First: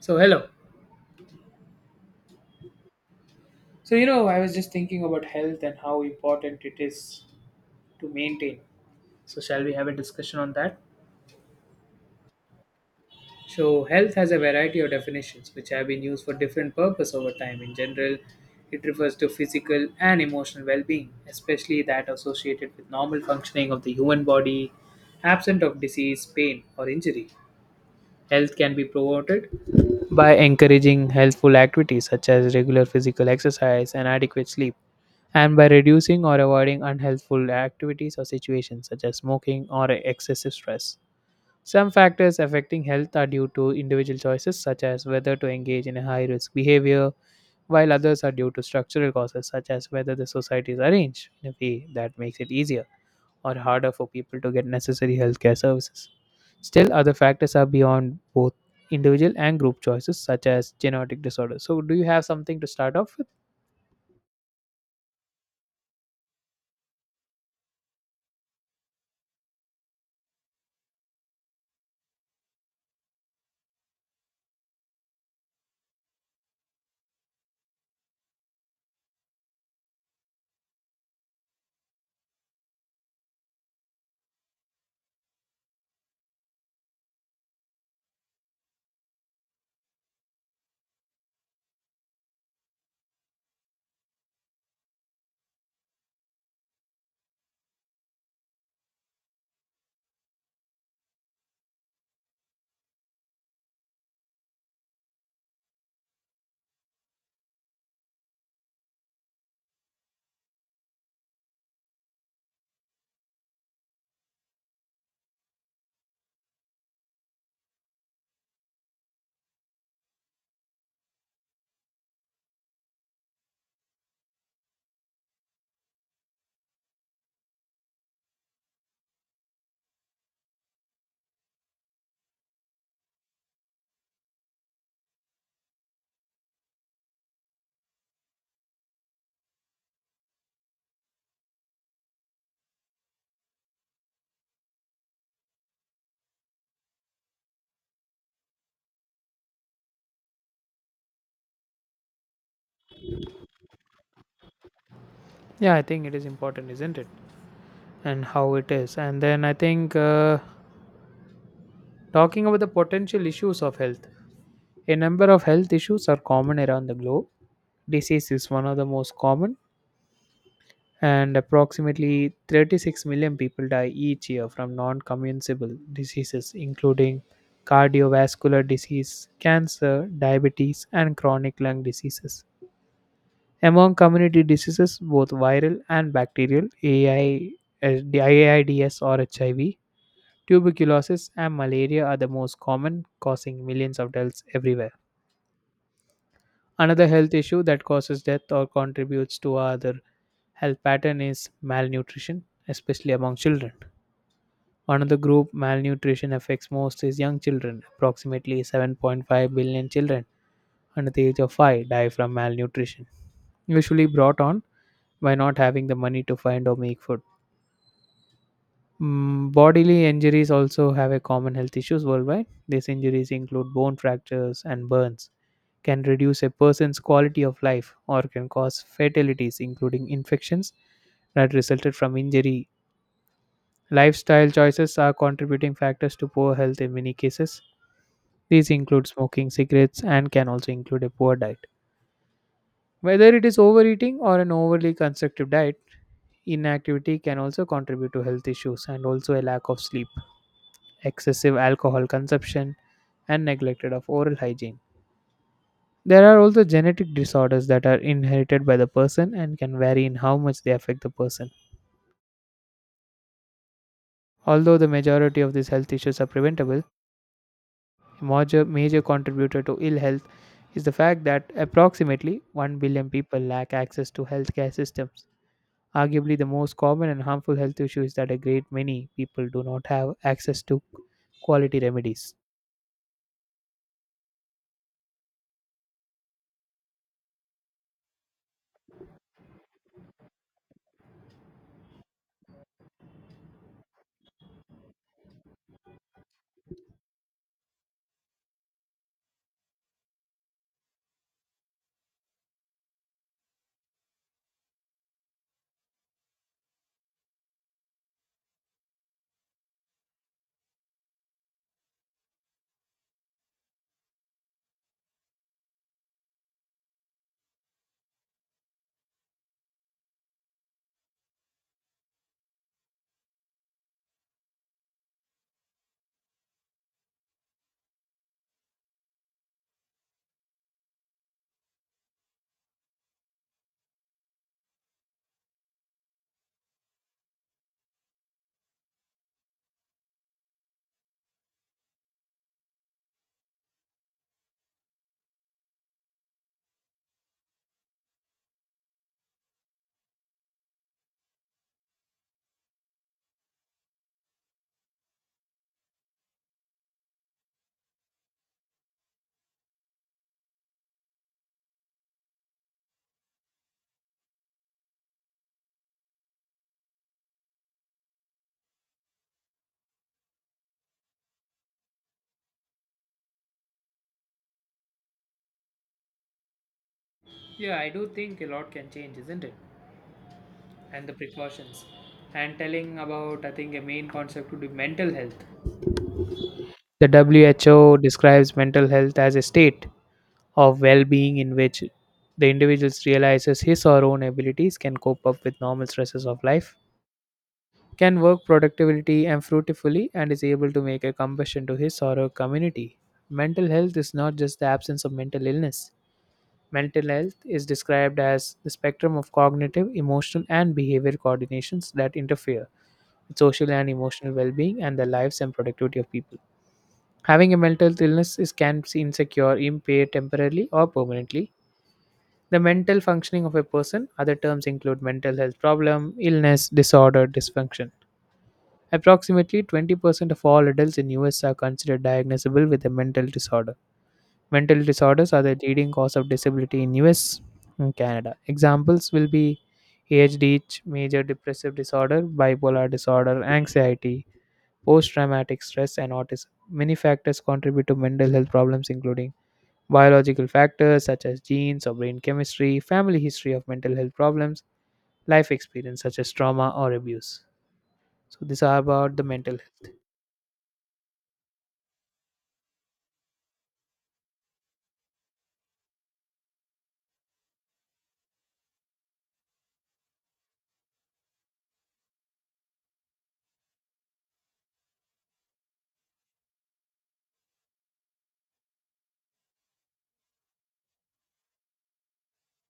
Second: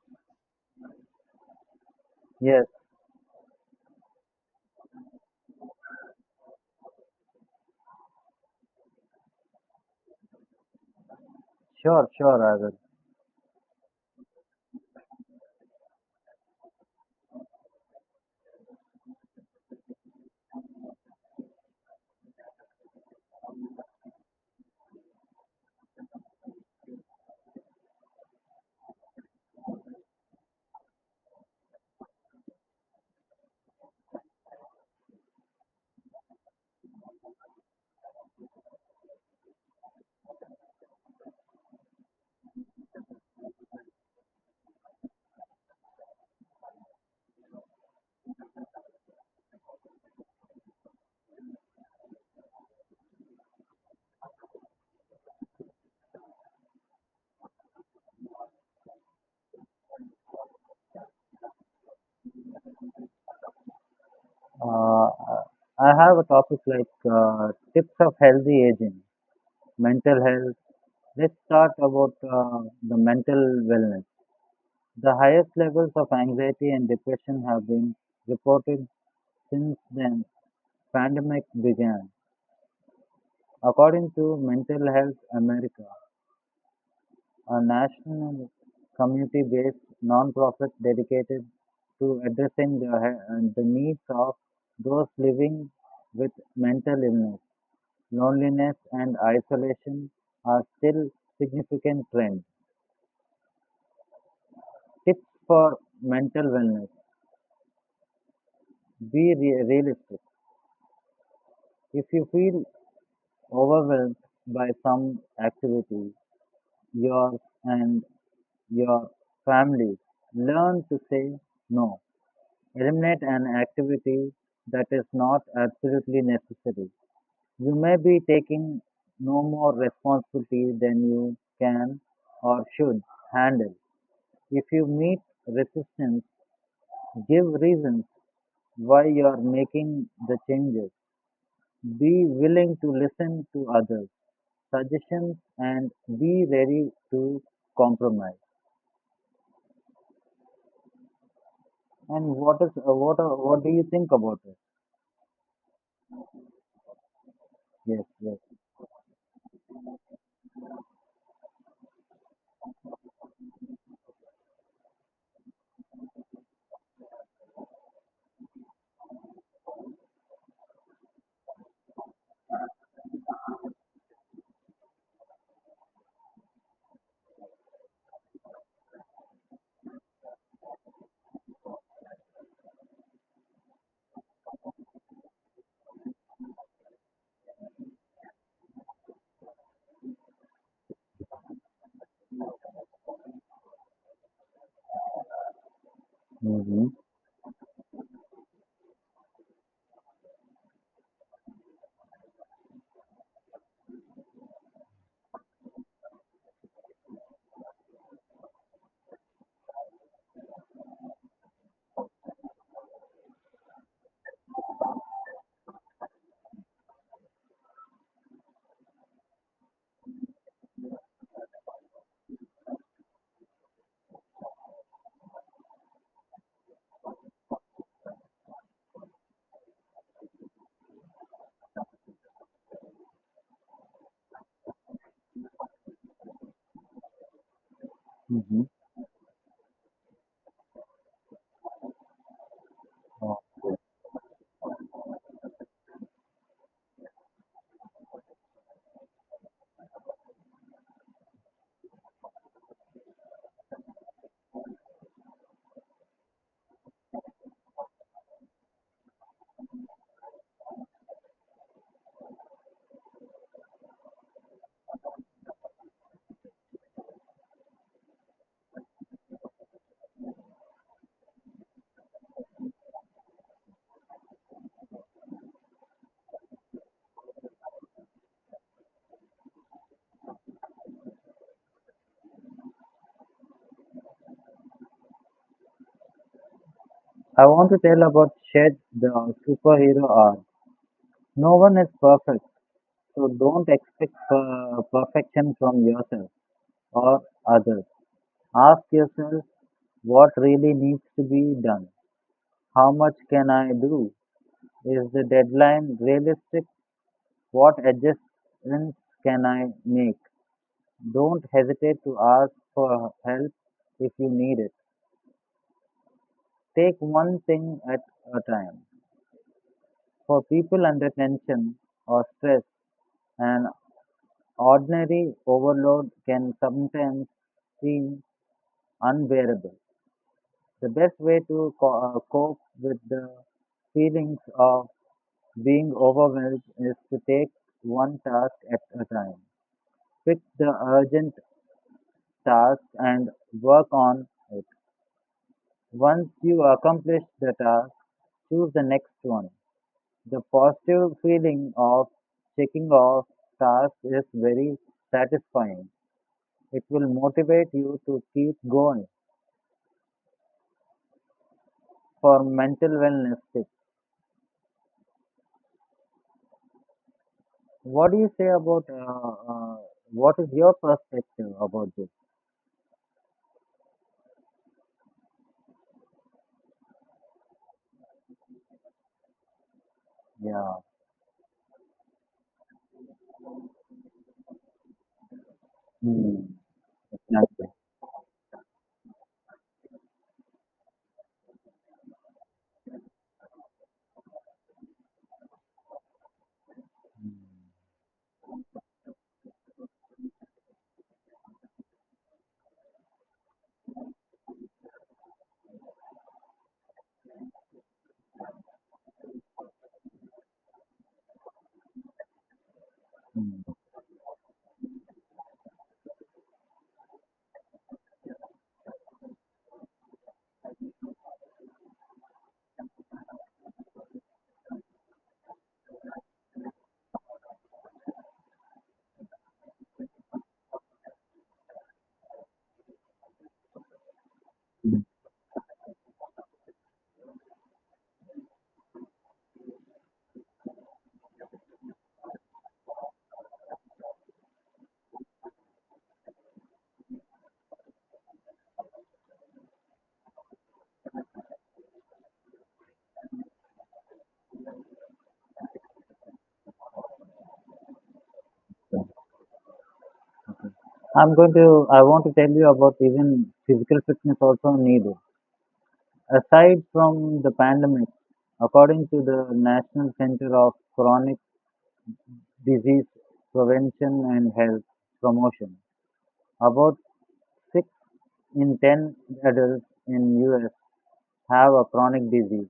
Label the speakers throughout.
Speaker 1: So, hello.
Speaker 2: Yes,
Speaker 1: So, I was just thinking about health and how important it is to maintain. So, shall we have a discussion on that?
Speaker 2: sure, sure, I will.
Speaker 1: So, health has a variety of definitions which have been used for different purpose over time. In general, it refers to physical and emotional well-being, especially that associated with normal functioning of the human body, absent of disease, pain, or injury. Health can be promoted by encouraging healthful activities such as regular physical exercise and adequate sleep, and by reducing or avoiding unhealthful activities or situations such as smoking or excessive stress. Some factors affecting health are due to individual choices such as whether to engage in a high risk behavior, while others are due to structural causes such as whether the society is arranged in a way that makes it easier or harder for people to get necessary healthcare services. Still, other factors are beyond both individual and group choices, such as genetic disorders. So, do you have something to start off with?
Speaker 2: I have a topic like tips of healthy aging, mental health. Let's start about the mental wellness. The highest levels of anxiety and depression have been reported since the pandemic began, according to Mental Health America. A national community-based nonprofit dedicated to addressing the needs of those living with mental illness, loneliness, and isolation are still significant trends. Tips for mental wellness. Be realistic. If you feel overwhelmed by some activity, yours and your family, learn to say no. Eliminate an activity that is not absolutely necessary. You may be taking no more responsibility than you can or should handle. If you meet resistance, give reasons why you are making the changes. Be willing to listen to others' suggestions and be ready to compromise. And what is what are, what do you think about it?
Speaker 1: Yeah, I think it is important, isn't it?
Speaker 2: Yes,
Speaker 1: And
Speaker 2: yes.
Speaker 1: how it is. And then I think talking about the potential issues of health, a number of health issues are common around the globe. Disease is one of the most common, and approximately 36 million people die each year from non communicable diseases, including cardiovascular disease, cancer, diabetes, and chronic lung diseases. Among community diseases, both viral and bacterial, the AIDS or HIV, tuberculosis, and malaria are the most common, causing millions of deaths everywhere.
Speaker 2: Mm-hmm.
Speaker 1: Another health issue that causes death or contributes to other health pattern is malnutrition, especially among children. Another group malnutrition affects most is young children. Approximately 7.5 billion children under the age of 5 die from malnutrition, usually brought on by not having the money to find or make food. Bodily injuries also have a common health issues worldwide. These injuries include bone fractures and burns, can reduce a person's quality of life, or can cause fatalities, including infections that resulted from injury. Lifestyle choices are contributing factors to poor health in many cases.
Speaker 2: Mm-hmm.
Speaker 1: These include smoking cigarettes and can also include a poor diet. Whether
Speaker 2: Oh.
Speaker 1: it is overeating or an overly constrictive diet, inactivity can also contribute to health issues and also a lack of sleep, excessive alcohol consumption, and neglected of oral hygiene. There are also genetic disorders that are inherited by the person and can vary in how much they affect the person. Although the majority of these health issues are preventable, major contributor to ill health is the fact that approximately 1 billion people lack access to healthcare systems. Arguably, the most common and harmful health issue is that a great many people do not have access to quality remedies.
Speaker 2: I want to tell about Shed the superhero art. No one is perfect, so don't expect perfection from yourself or others. Ask yourself what really needs to be done. How much can I do? Is the deadline realistic? What adjustments can I make? Don't hesitate to ask for help if you need it. Take one thing at a time. For people under tension or stress, an ordinary overload can sometimes seem unbearable. The best way to cope with the feelings of being overwhelmed is to take one task at a time. Pick the urgent task and work on it. Once you accomplish the task, choose the next one. The positive feeling of checking off tasks is very satisfying. It will motivate you to keep going for mental wellness tips. What do you say about uh, uh, what is your perspective about this?
Speaker 1: Yeah, I do think a lot can change, isn't it?
Speaker 2: Yeah.
Speaker 1: And the precautions. And telling about, I think, a main concept would be mental health.
Speaker 2: Mm.
Speaker 1: The
Speaker 2: It's nice.
Speaker 1: WHO describes mental health as a state of well-being in which the individual realizes his or her own abilities, can cope up with normal stresses of life, can work productively and fruitfully, and is able to make a contribution to his or her community. Mental health is not just the absence of mental illness. Mental health is described as the spectrum of cognitive, emotional and behavioral coordinations that interfere with social
Speaker 2: Mm.
Speaker 1: and emotional well-being and the lives and productivity of people. Having a mental illness is can be insecure, impaired temporarily or permanently the mental functioning of a person. Other terms include mental health problem, illness, disorder, dysfunction. Approximately 20% of all adults in US are considered diagnosable with a mental disorder. Mental
Speaker 2: Mm.
Speaker 1: disorders are the leading cause of disability in US and Canada. Examples will be ADHD, major depressive disorder, bipolar disorder, anxiety, post traumatic stress and autism. Many factors contribute to mental health problems, including biological factors such as genes or brain chemistry, family history of mental health problems, life experience such as trauma or abuse. So these are about the mental health.
Speaker 2: I want to tell you about even physical fitness also needed. Aside from the pandemic, according to the National Center of Chronic Disease Prevention and Health Promotion, about 6 in 10 adults in US have a chronic disease,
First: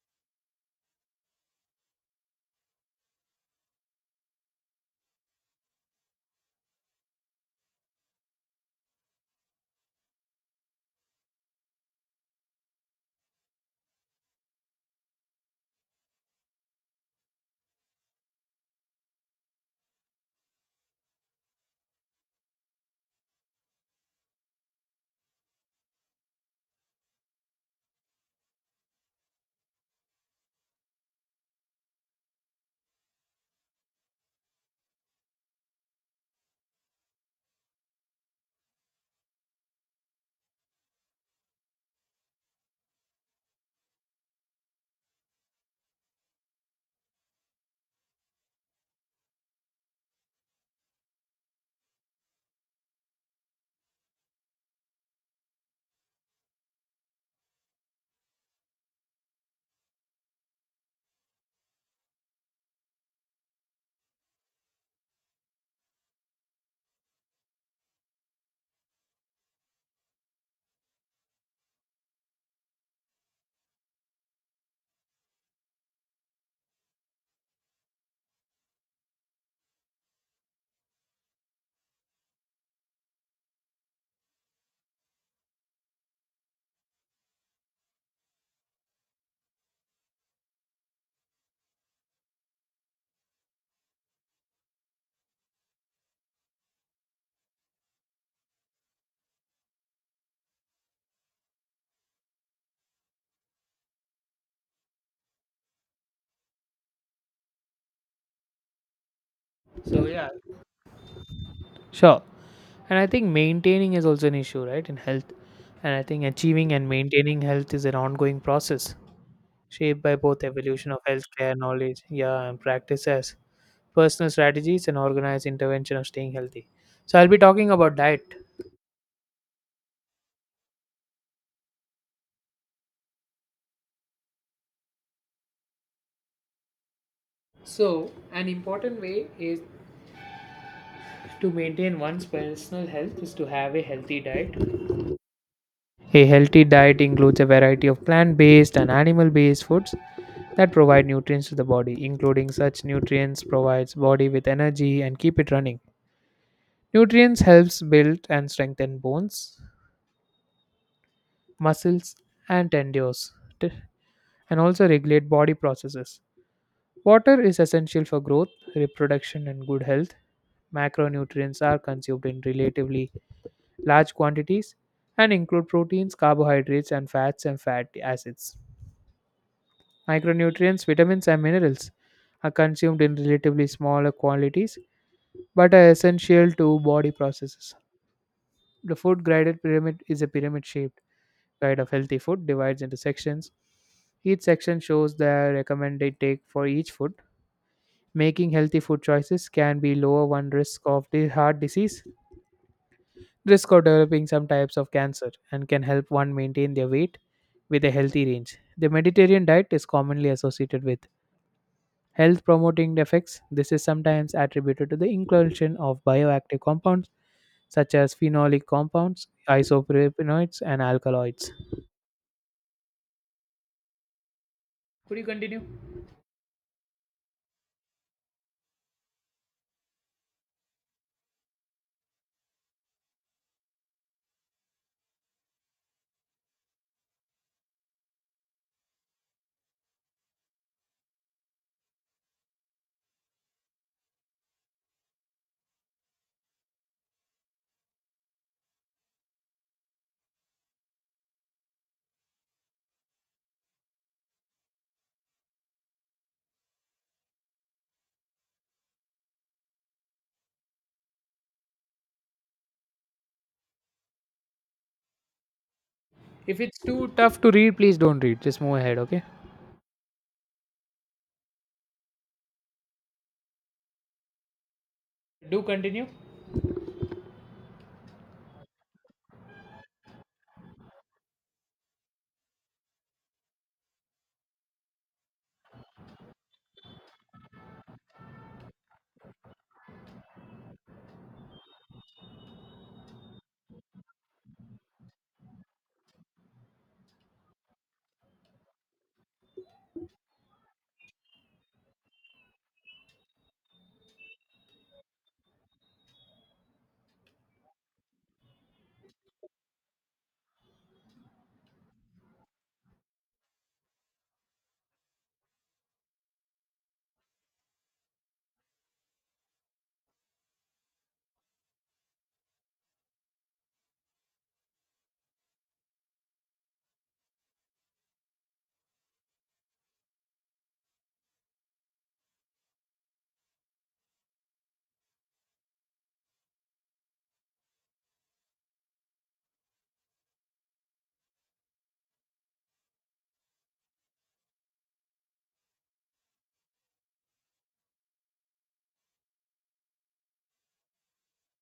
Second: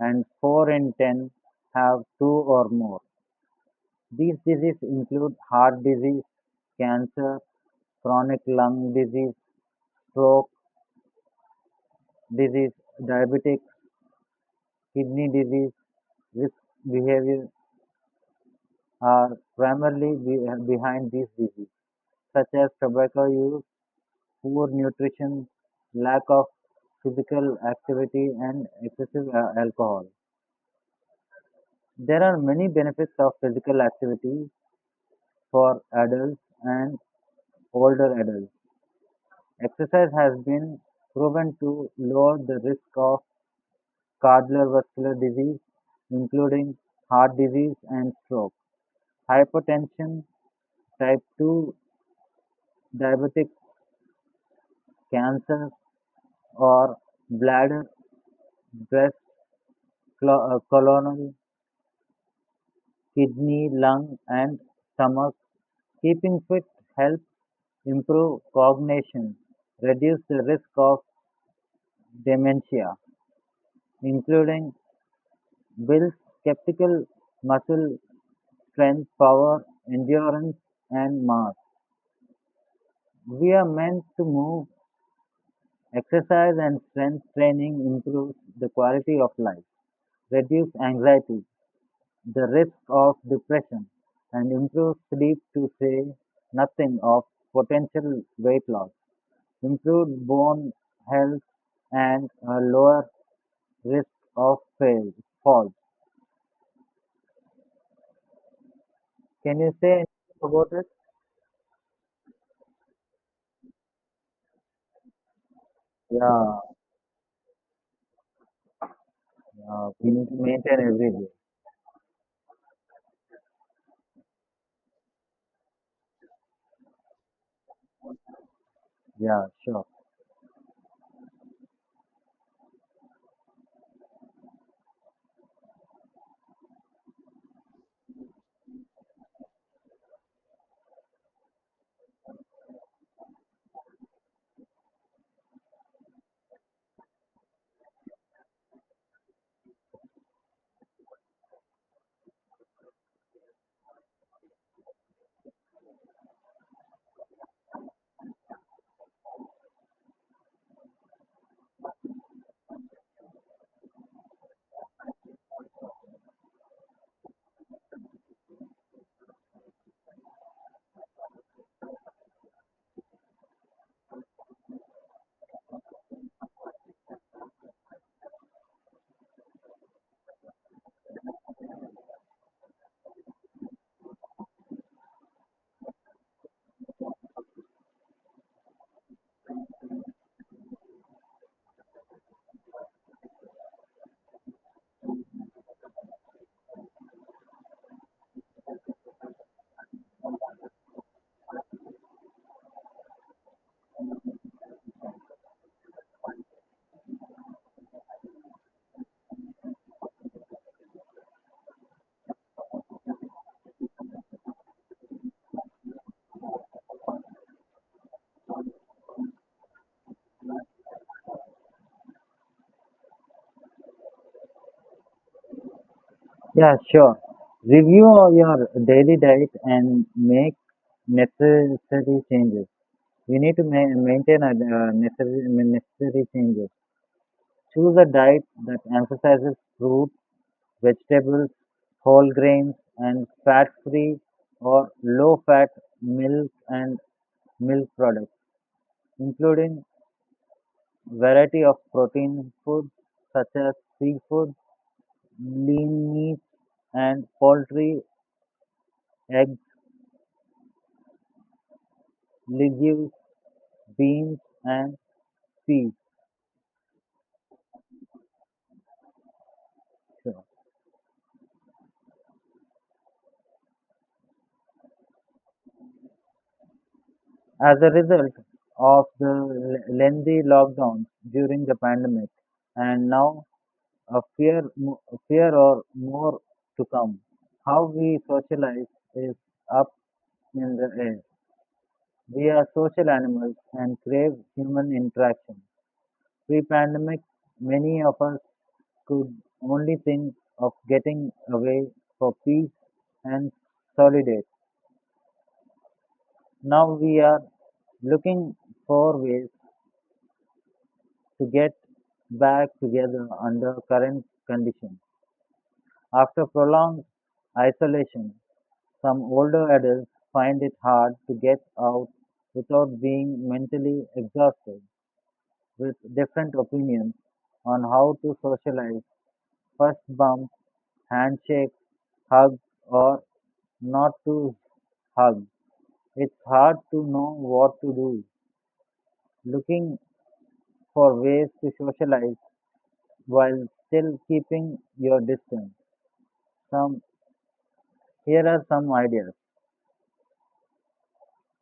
Speaker 2: and 4 in 10 have two or more. These diseases include heart disease, cancer, chronic lung disease, stroke disease, diabetic kidney disease. Risk behaviors are primarily behind these diseases, such as tobacco use, poor nutrition, lack of physical activity, and excessive alcohol. There are many benefits of physical activity, for adults and older adults. Exercise has been proven to lower the risk of cardiovascular disease, including heart disease and stroke, hypertension, type 2 diabetic cancer, or bladder, breast, colon, kidney, lung, and stomach. Keeping fit helps improve cognition, reduce the risk of dementia, including builds skeptical muscle strength, power, endurance, and mass. We are meant to move. Exercise and strength training improves the quality of life, reduce anxiety, the risk of depression, and improve sleep to say nothing of potential weight loss, improved bone health, and a lower risk of falls. Can you say
Speaker 1: So
Speaker 2: anything
Speaker 1: yeah,
Speaker 2: about it?
Speaker 1: sure. And I think maintaining is also an issue, right, in health. And I think
Speaker 2: Yeah.
Speaker 1: achieving and maintaining health is an ongoing process shaped
Speaker 2: We
Speaker 1: by
Speaker 2: need to
Speaker 1: both
Speaker 2: maintain
Speaker 1: evolution of
Speaker 2: every day.
Speaker 1: healthcare knowledge, yeah, and practice as personal strategies and organized intervention of staying healthy. So I'll be talking about diet.
Speaker 2: Yeah, sure.
Speaker 1: So an important way is to maintain one's personal health is to have a healthy diet. A healthy diet includes a variety of plant based and animal based foods that provide nutrients to the body, including such nutrients provides body with energy and keep it running. Nutrients helps build and strengthen bones, muscles and tendons t- and also regulate body processes. Water is essential for growth, reproduction and good health. Macronutrients are consumed in relatively large quantities and include proteins, carbohydrates, and fats and fatty acids. Micronutrients, vitamins, and minerals are consumed in relatively smaller quantities but are essential to body processes. The food graded pyramid is a pyramid shaped guide of healthy food, divides into sections. Each section shows the recommended take for each food. Making healthy food choices can be lower one risk of the heart disease, risk of developing some types of cancer and can help one maintain their weight with a healthy range. The Mediterranean diet is commonly associated with health promoting effects. This is sometimes attributed to the inclusion of bioactive compounds such as phenolic compounds, isopropanoids, and alkaloids. Could you continue?
Speaker 2: Yeah, sure. Review your daily diet and make necessary changes. We need to maintain a necessary changes. Choose a diet that emphasizes fruit, vegetables, whole grains, and fat-free or low-fat milk and milk products, including variety of protein foods such as seafood, lean meat and poultry, eggs, legumes, beans, and peas.
Speaker 1: If it's too tough to read, please don't read. Just move ahead, okay? Do continue.
Speaker 2: As a result of the lengthy lockdowns during the pandemic, and now a fear or more to come. How we socialize is up in the air. We are social animals and crave human interaction. Pre pandemic, many of us could only think of getting away for peace and solitude. Now we are looking for ways to get back together under current conditions. After prolonged isolation, some older adults find it hard to get out without being mentally exhausted. With different opinions on how to socialize, first bumps, handshakes, hugs, or not to hug. It's hard to know what to do, looking for ways to socialize while still keeping your distance. Some here are some ideas.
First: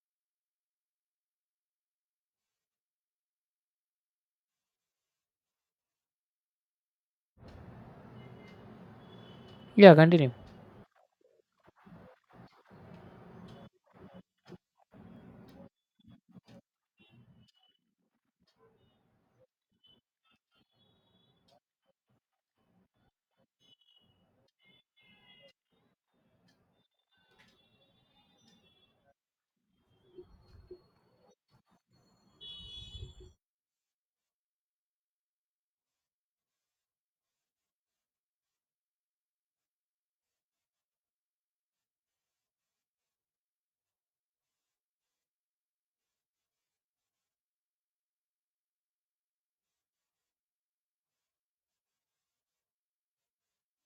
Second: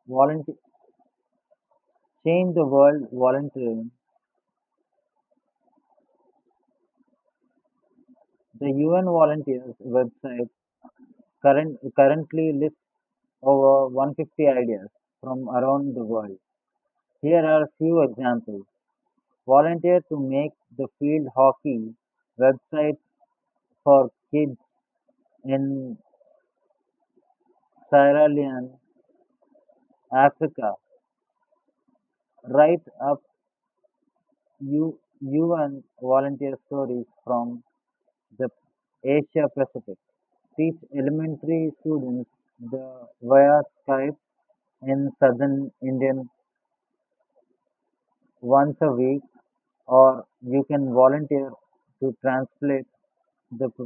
Speaker 2: Volunteer change the world volunteering. The UN volunteers
Speaker 1: Yeah, continue.
Speaker 2: website currently lists over 150 ideas from around the world. Here are a few examples. Volunteer to make the field hockey website for kids in Sierra Leone Africa. Write up you and volunteer stories from the Asia Pacific. Teach elementary students the via Skype in southern Indian once a week, or you can volunteer to translate the p-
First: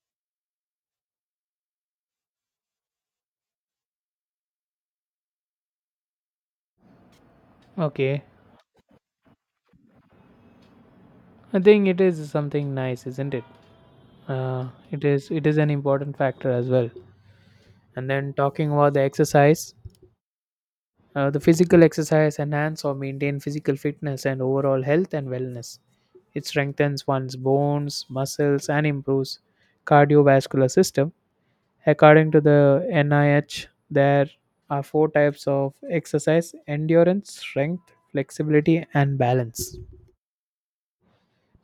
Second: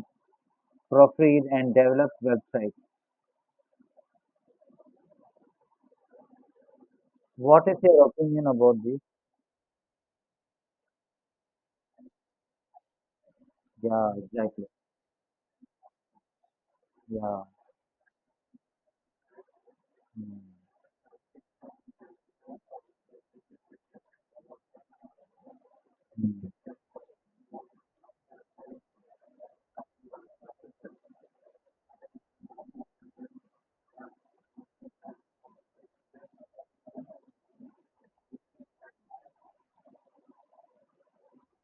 Speaker 2: proofread and develop website. What is your
Speaker 1: Okay.
Speaker 2: opinion about this?
Speaker 1: I think it is something nice, isn't it?
Speaker 2: Yeah, exactly.
Speaker 1: Uh, it is an important factor as well.
Speaker 2: Yeah.
Speaker 1: And then talking about the exercise,
Speaker 2: Mm,
Speaker 1: the physical exercise enhance or maintain physical fitness and overall health and wellness. It
Speaker 2: mm.
Speaker 1: strengthens one's bones, muscles, and improves cardiovascular system. According to the NIH, there are four types of exercise: endurance, strength, flexibility, and balance.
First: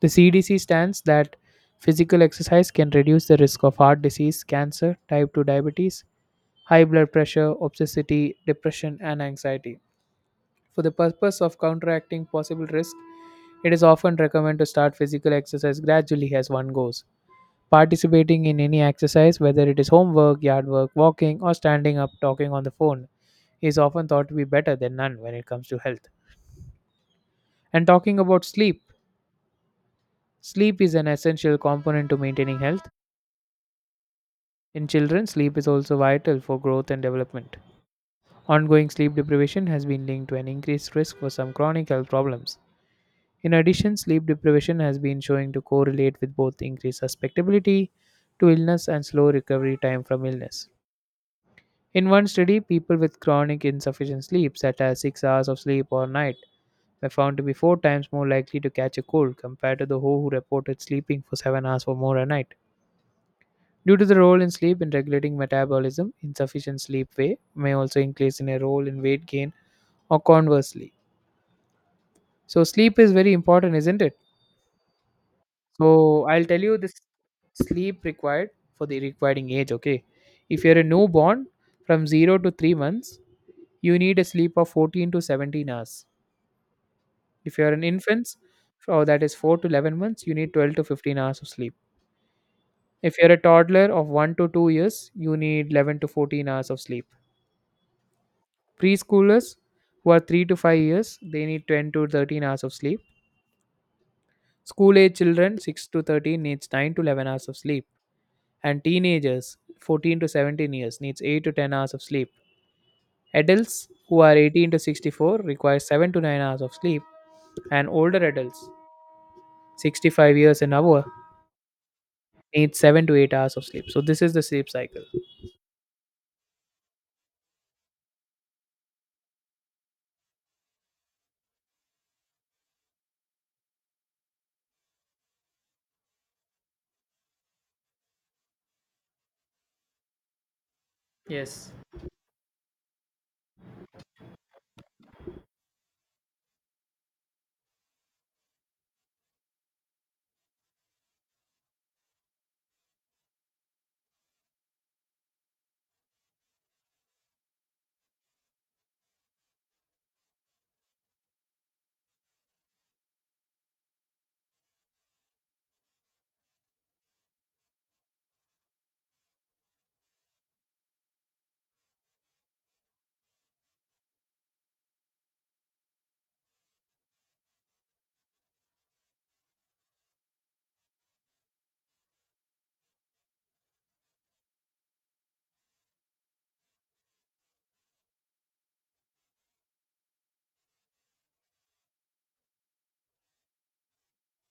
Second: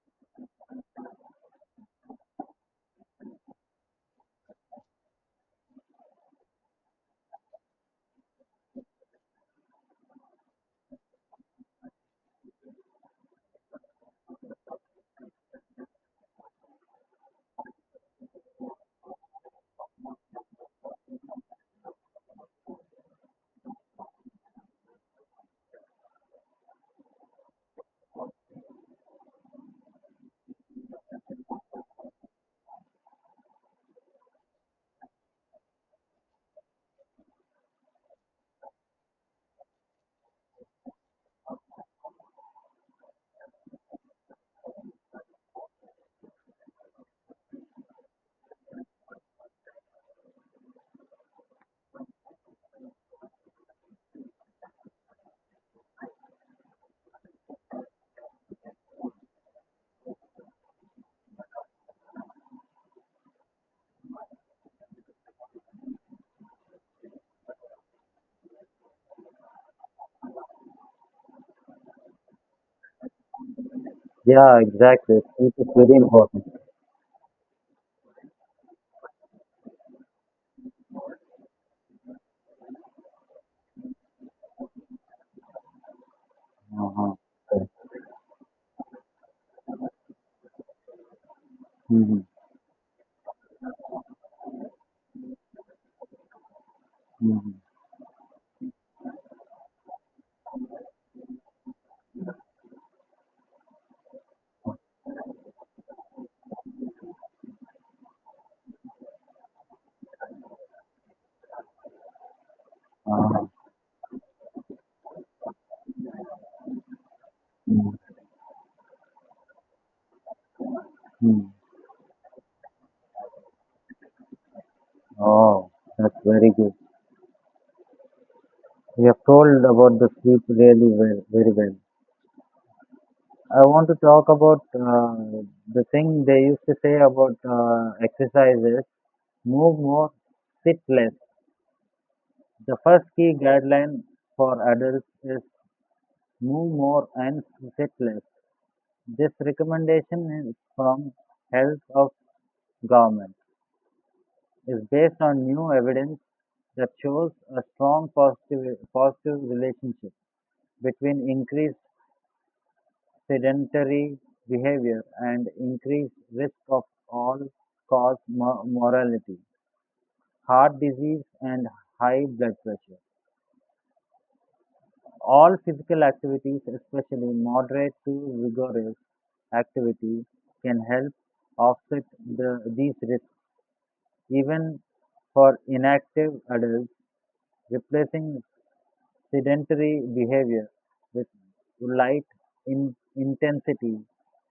Speaker 1: The CDC stands that physical exercise can reduce the risk of heart disease, cancer, type 2 diabetes, high blood pressure, obesity, depression, and anxiety. For the purpose of counteracting possible risk, it is often recommended to start physical exercise gradually as one goes. Participating in any exercise, whether it is homework, yard work, walking, or standing up talking on the phone, is often thought to be better than none when it comes to health. And talking about sleep, sleep is an essential component to maintaining health. In children, sleep is also vital for growth and development. Ongoing sleep deprivation has been linked to an increased risk for some chronic health problems. In addition, sleep deprivation has been showing to correlate with both increased susceptibility to illness and slow recovery time from illness. In one study, people with chronic insufficient sleep, such as 6 hours of sleep or night, were found to be 4 times more likely to catch a cold compared to those who reported sleeping for 7 hours or more a night. Due to the role in sleep in regulating metabolism, insufficient sleep way may also increase in a role in weight gain or conversely. So sleep is very important, isn't it?
Speaker 2: Yeah, exactly. It is very
Speaker 1: So I'll
Speaker 2: important.
Speaker 1: tell you this sleep required for the requiring age. Okay, if you're a newborn from 0 to 3 months, you need a sleep of 14 to 17 hours.
Speaker 2: Uh-huh.
Speaker 1: If you're an infant, or that is four to 11 months, you need 12 to 15 hours of sleep.
Speaker 2: Mhm.
Speaker 1: If you're a toddler of 1 to 2 years, you need 11 to 14 hours of sleep.
Speaker 2: Mhm.
Speaker 1: Preschoolers who are 3 to 5 years, they need 10 to 13 hours of sleep. School age children 6 to 13 needs 9 to 11 hours of sleep, and teenagers 14 to 17 years needs 8 to 10 hours of sleep.
Speaker 2: Ah.
Speaker 1: Adults who are 18 to 64 require 7 to 9 hours of sleep, and
Speaker 2: Mm.
Speaker 1: older adults 65 years and above
Speaker 2: Mm.
Speaker 1: need 7 to 8 hours of sleep. So this is the sleep cycle.
Speaker 2: Oh, that's very good. You have told about the sleep really well, very well. I want to talk about the thing they used to say about exercises: move more, sit less.
Speaker 1: Yes.
Speaker 2: The first key guideline for adults is move more and sit less. This recommendation is from Health of Government. Is based on new evidence that shows a strong positive relationship between increased sedentary behavior and increased risk of all cause mortality, heart disease, and high blood pressure. All physical activities, especially moderate to vigorous activity, can help offset these risks. Even for inactive adults, replacing sedentary behavior with light in intensity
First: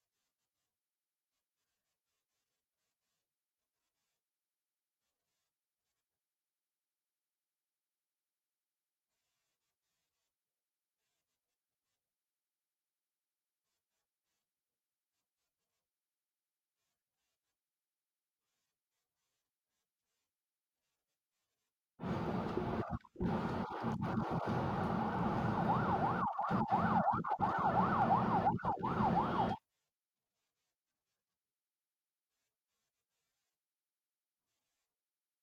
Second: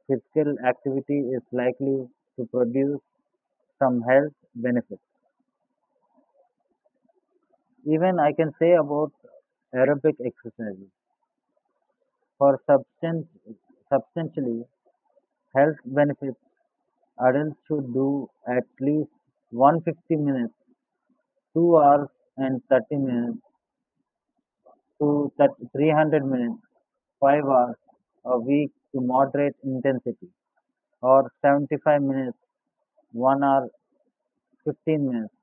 Speaker 2: physical activity is likely to produce some health benefits. Even I can say about aerobic exercises. For substantially health benefits, adults should do at least 150 minutes, 2 hours and 30 minutes to 30 300 minutes, 5 hours a week to moderate intensity, or 75 minutes, 1 hour 15 minutes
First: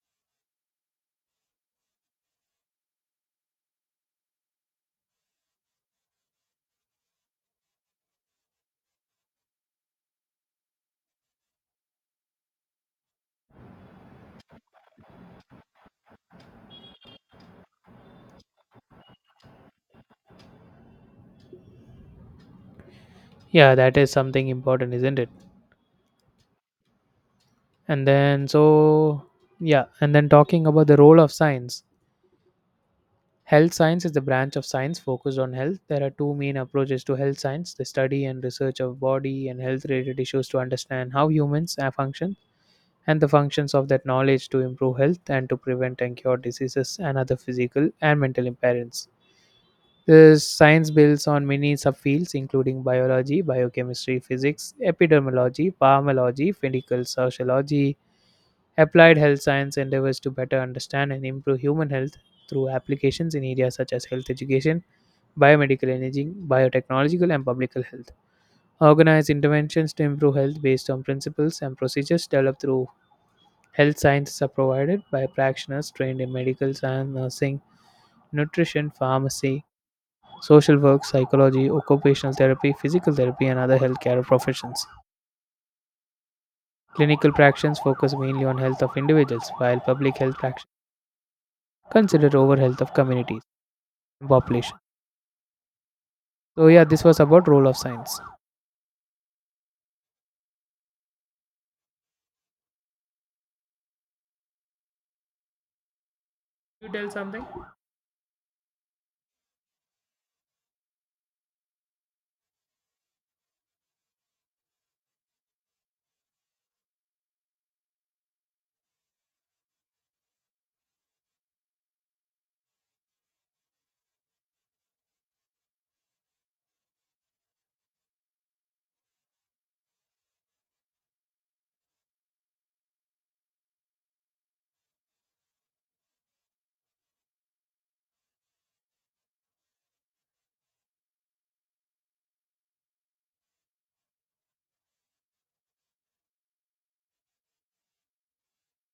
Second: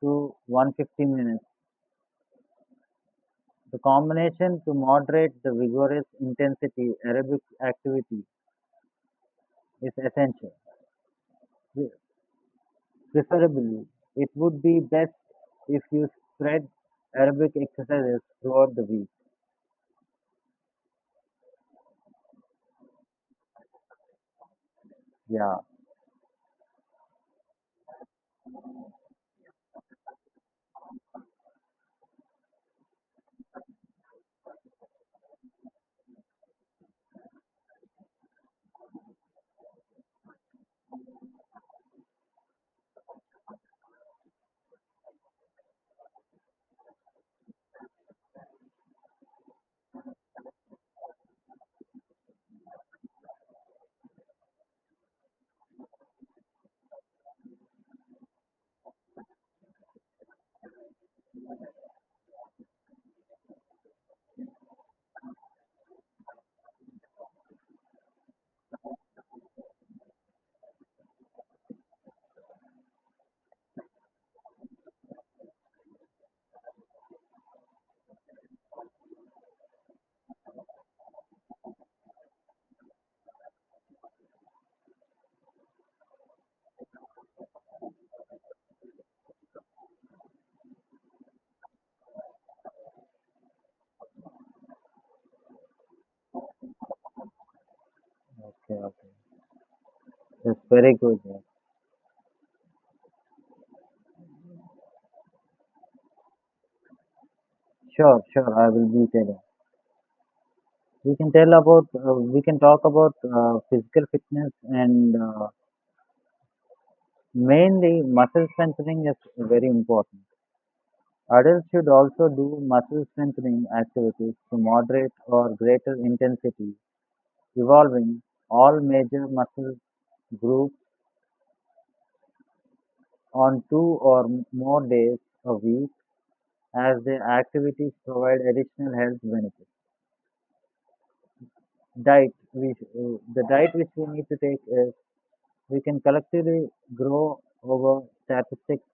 Speaker 2: to 150 minutes. The combination to moderate the vigorous intensity aerobic activity is essential. Preferably, it would be best if you spread aerobic exercises throughout the week.
Speaker 1: Yeah, that is something important, isn't it?
Speaker 2: Yeah,
Speaker 1: And then so yeah, and then talking about the role of science. Health science is the branch of science focused on health. There are two main approaches to health science, the study and research of body and health related issues to understand how humans are function, and the functions of that knowledge to improve health and to prevent and cure diseases and other physical and mental impairments. This science builds on many subfields including biology, biochemistry, physics, epidemiology, pharmacology, medical sociology. Applied health science endeavors to better understand and improve human health through applications in areas such as health education, biomedical imaging, biotechnological, and public health. Organize interventions to improve health based on principles and procedures developed through health sciences are provided by practitioners trained in medical science, nursing, nutrition, pharmacy, social work, psychology, occupational therapy, physical therapy, and other healthcare professions. Clinical practitioners focus mainly on health of individuals, while public health practitioners consider over health of communities and population. So yeah, this was about role of science.
Speaker 2: okay, okay. That's very good. Yeah.
Speaker 1: You tell something.
Speaker 2: Sure, sure, I will be telling. We can talk about physical fitness and mainly, muscle strengthening is very important. Adults should also do muscle strengthening activities to moderate or greater intensity, involving all major muscle groups on two or more days a week as the activities provide additional health benefits. Diet, we, the diet which we need to take is we can collectively grow over statistics.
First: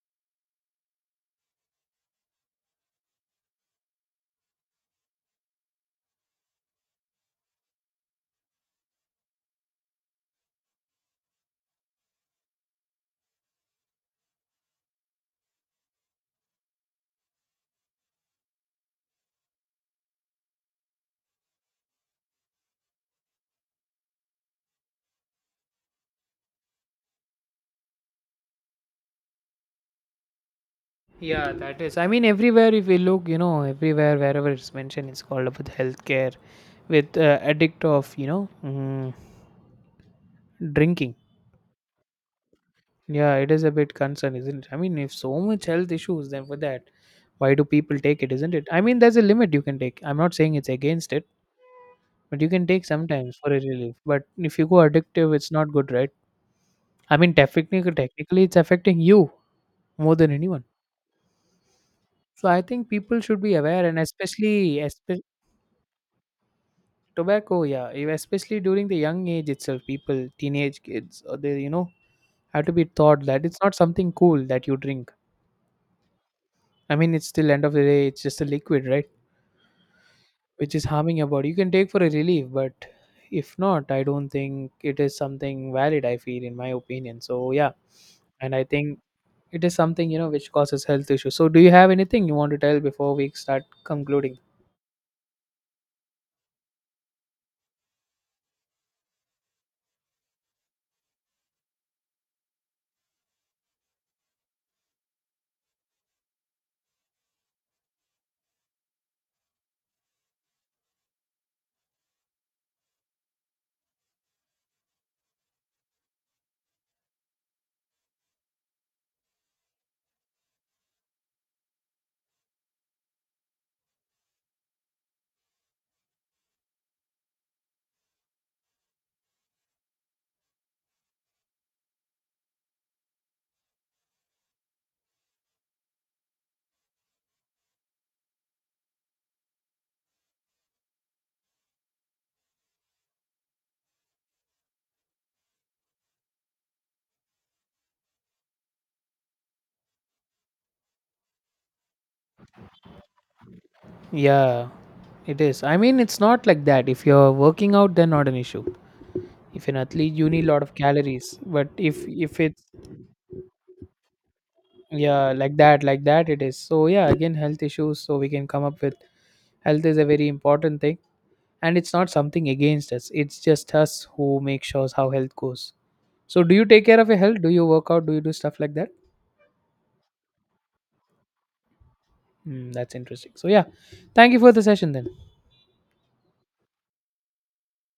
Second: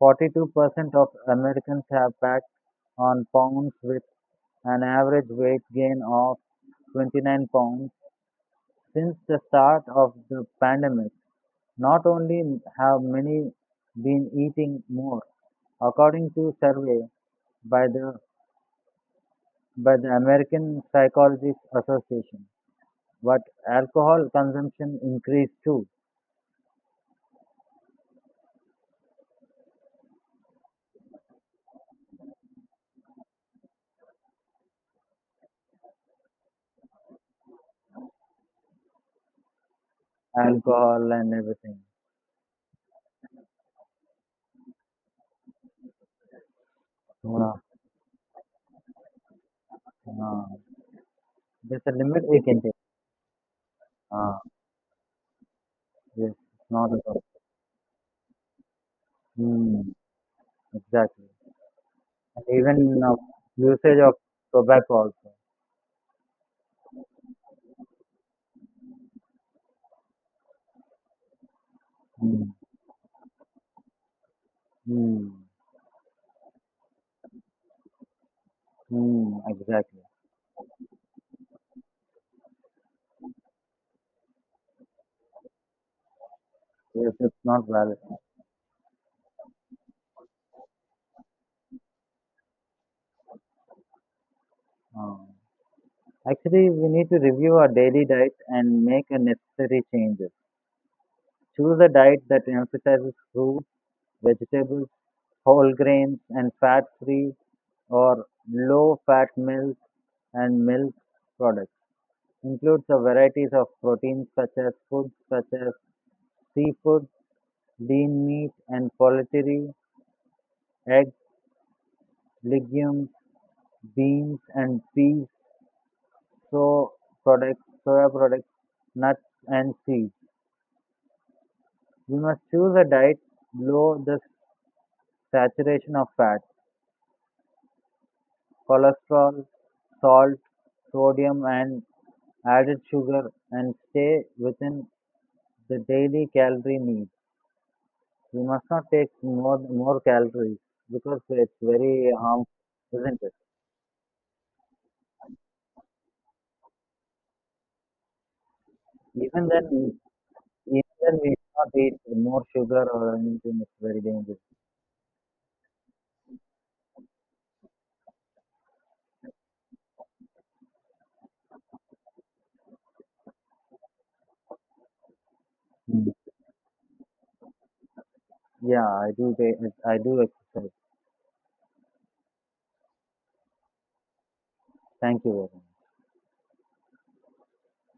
Speaker 2: 42% of Americans have packed on pounds with an average weight gain of 29 pounds since the start of the pandemic. Not only have many been eating more, according to survey by the by the American Psychologists Association, but alcohol consumption increased too.
Speaker 1: Yeah, that is. I mean, everywhere if we look, everywhere wherever it's mentioned, it's called about healthcare with addict of
Speaker 2: Mhm. Alcohol
Speaker 1: drinking.
Speaker 2: and everything.
Speaker 1: Yeah, it is a bit concern, isn't it? I mean, if so much health issues, then for that,
Speaker 2: Yeah.
Speaker 1: why do people take it? Isn't it? I mean, there's a limit you can take. I'm not
Speaker 2: Uh,
Speaker 1: saying it's against it,
Speaker 2: there's a limit
Speaker 1: but
Speaker 2: we
Speaker 1: you
Speaker 2: can
Speaker 1: can
Speaker 2: take.
Speaker 1: take sometimes for a relief. But
Speaker 2: Uh,
Speaker 1: if you go addictive, it's not good, right?
Speaker 2: yes, not at
Speaker 1: I
Speaker 2: all.
Speaker 1: mean, technically, it's affecting you
Speaker 2: Mm,
Speaker 1: more than anyone.
Speaker 2: exactly. And
Speaker 1: So I think
Speaker 2: even
Speaker 1: people should be aware, and
Speaker 2: usage of
Speaker 1: especially,
Speaker 2: tobacco
Speaker 1: espe-
Speaker 2: also.
Speaker 1: Tobacco, yeah, especially during the young age itself, people, teenage kids, or they,
Speaker 2: Mm,
Speaker 1: have to be taught that it's not something cool that you drink.
Speaker 2: mm,
Speaker 1: I mean, it's still end of the day, it's just a liquid, right?
Speaker 2: mm, exactly.
Speaker 1: Which is harming your body. You can take for a relief, but if not, I don't think it is something valid. I feel, in my
Speaker 2: Yes,
Speaker 1: opinion.
Speaker 2: it's
Speaker 1: So
Speaker 2: not
Speaker 1: yeah,
Speaker 2: valid.
Speaker 1: and I think it is something which causes health issues. So do you have anything you want to tell before we start concluding?
Speaker 2: Um, actually, we need to review our daily diet and make a necessary changes. Choose a diet that emphasizes fruits, vegetables, whole grains, and fat-free or low-fat milk and milk products. Includes a varieties of proteins such as foods such as seafood, lean meat and poultry, eggs, legumes, beans and peas, soy products, soya products, nuts and seeds. We must choose a diet low the saturation of fat, cholesterol, salt, sodium and added sugar and stay within the daily calorie need. We must not take more calories because it's very harmful, isn't it?
Speaker 1: Yeah, it is. I mean, it's not like that. If you're working out, then not an issue.
Speaker 2: Even
Speaker 1: If
Speaker 2: then,
Speaker 1: an athlete you need a lot of
Speaker 2: even
Speaker 1: calories,
Speaker 2: we do
Speaker 1: but
Speaker 2: not eat
Speaker 1: if
Speaker 2: more
Speaker 1: it's,
Speaker 2: sugar or anything, it's very dangerous.
Speaker 1: yeah, like that it is. So yeah, again, health issues. So we can come up with, health is a very important thing, and it's not something against us, it's just us who make sure how health goes.
Speaker 2: Mm.
Speaker 1: So do you take care of your health? Do you work out? Do you do stuff like
Speaker 2: Yeah,
Speaker 1: that?
Speaker 2: I do. I do exercise.
Speaker 1: Hmm, that's interesting. So yeah, thank you for the session then.
Speaker 2: Thank you very much.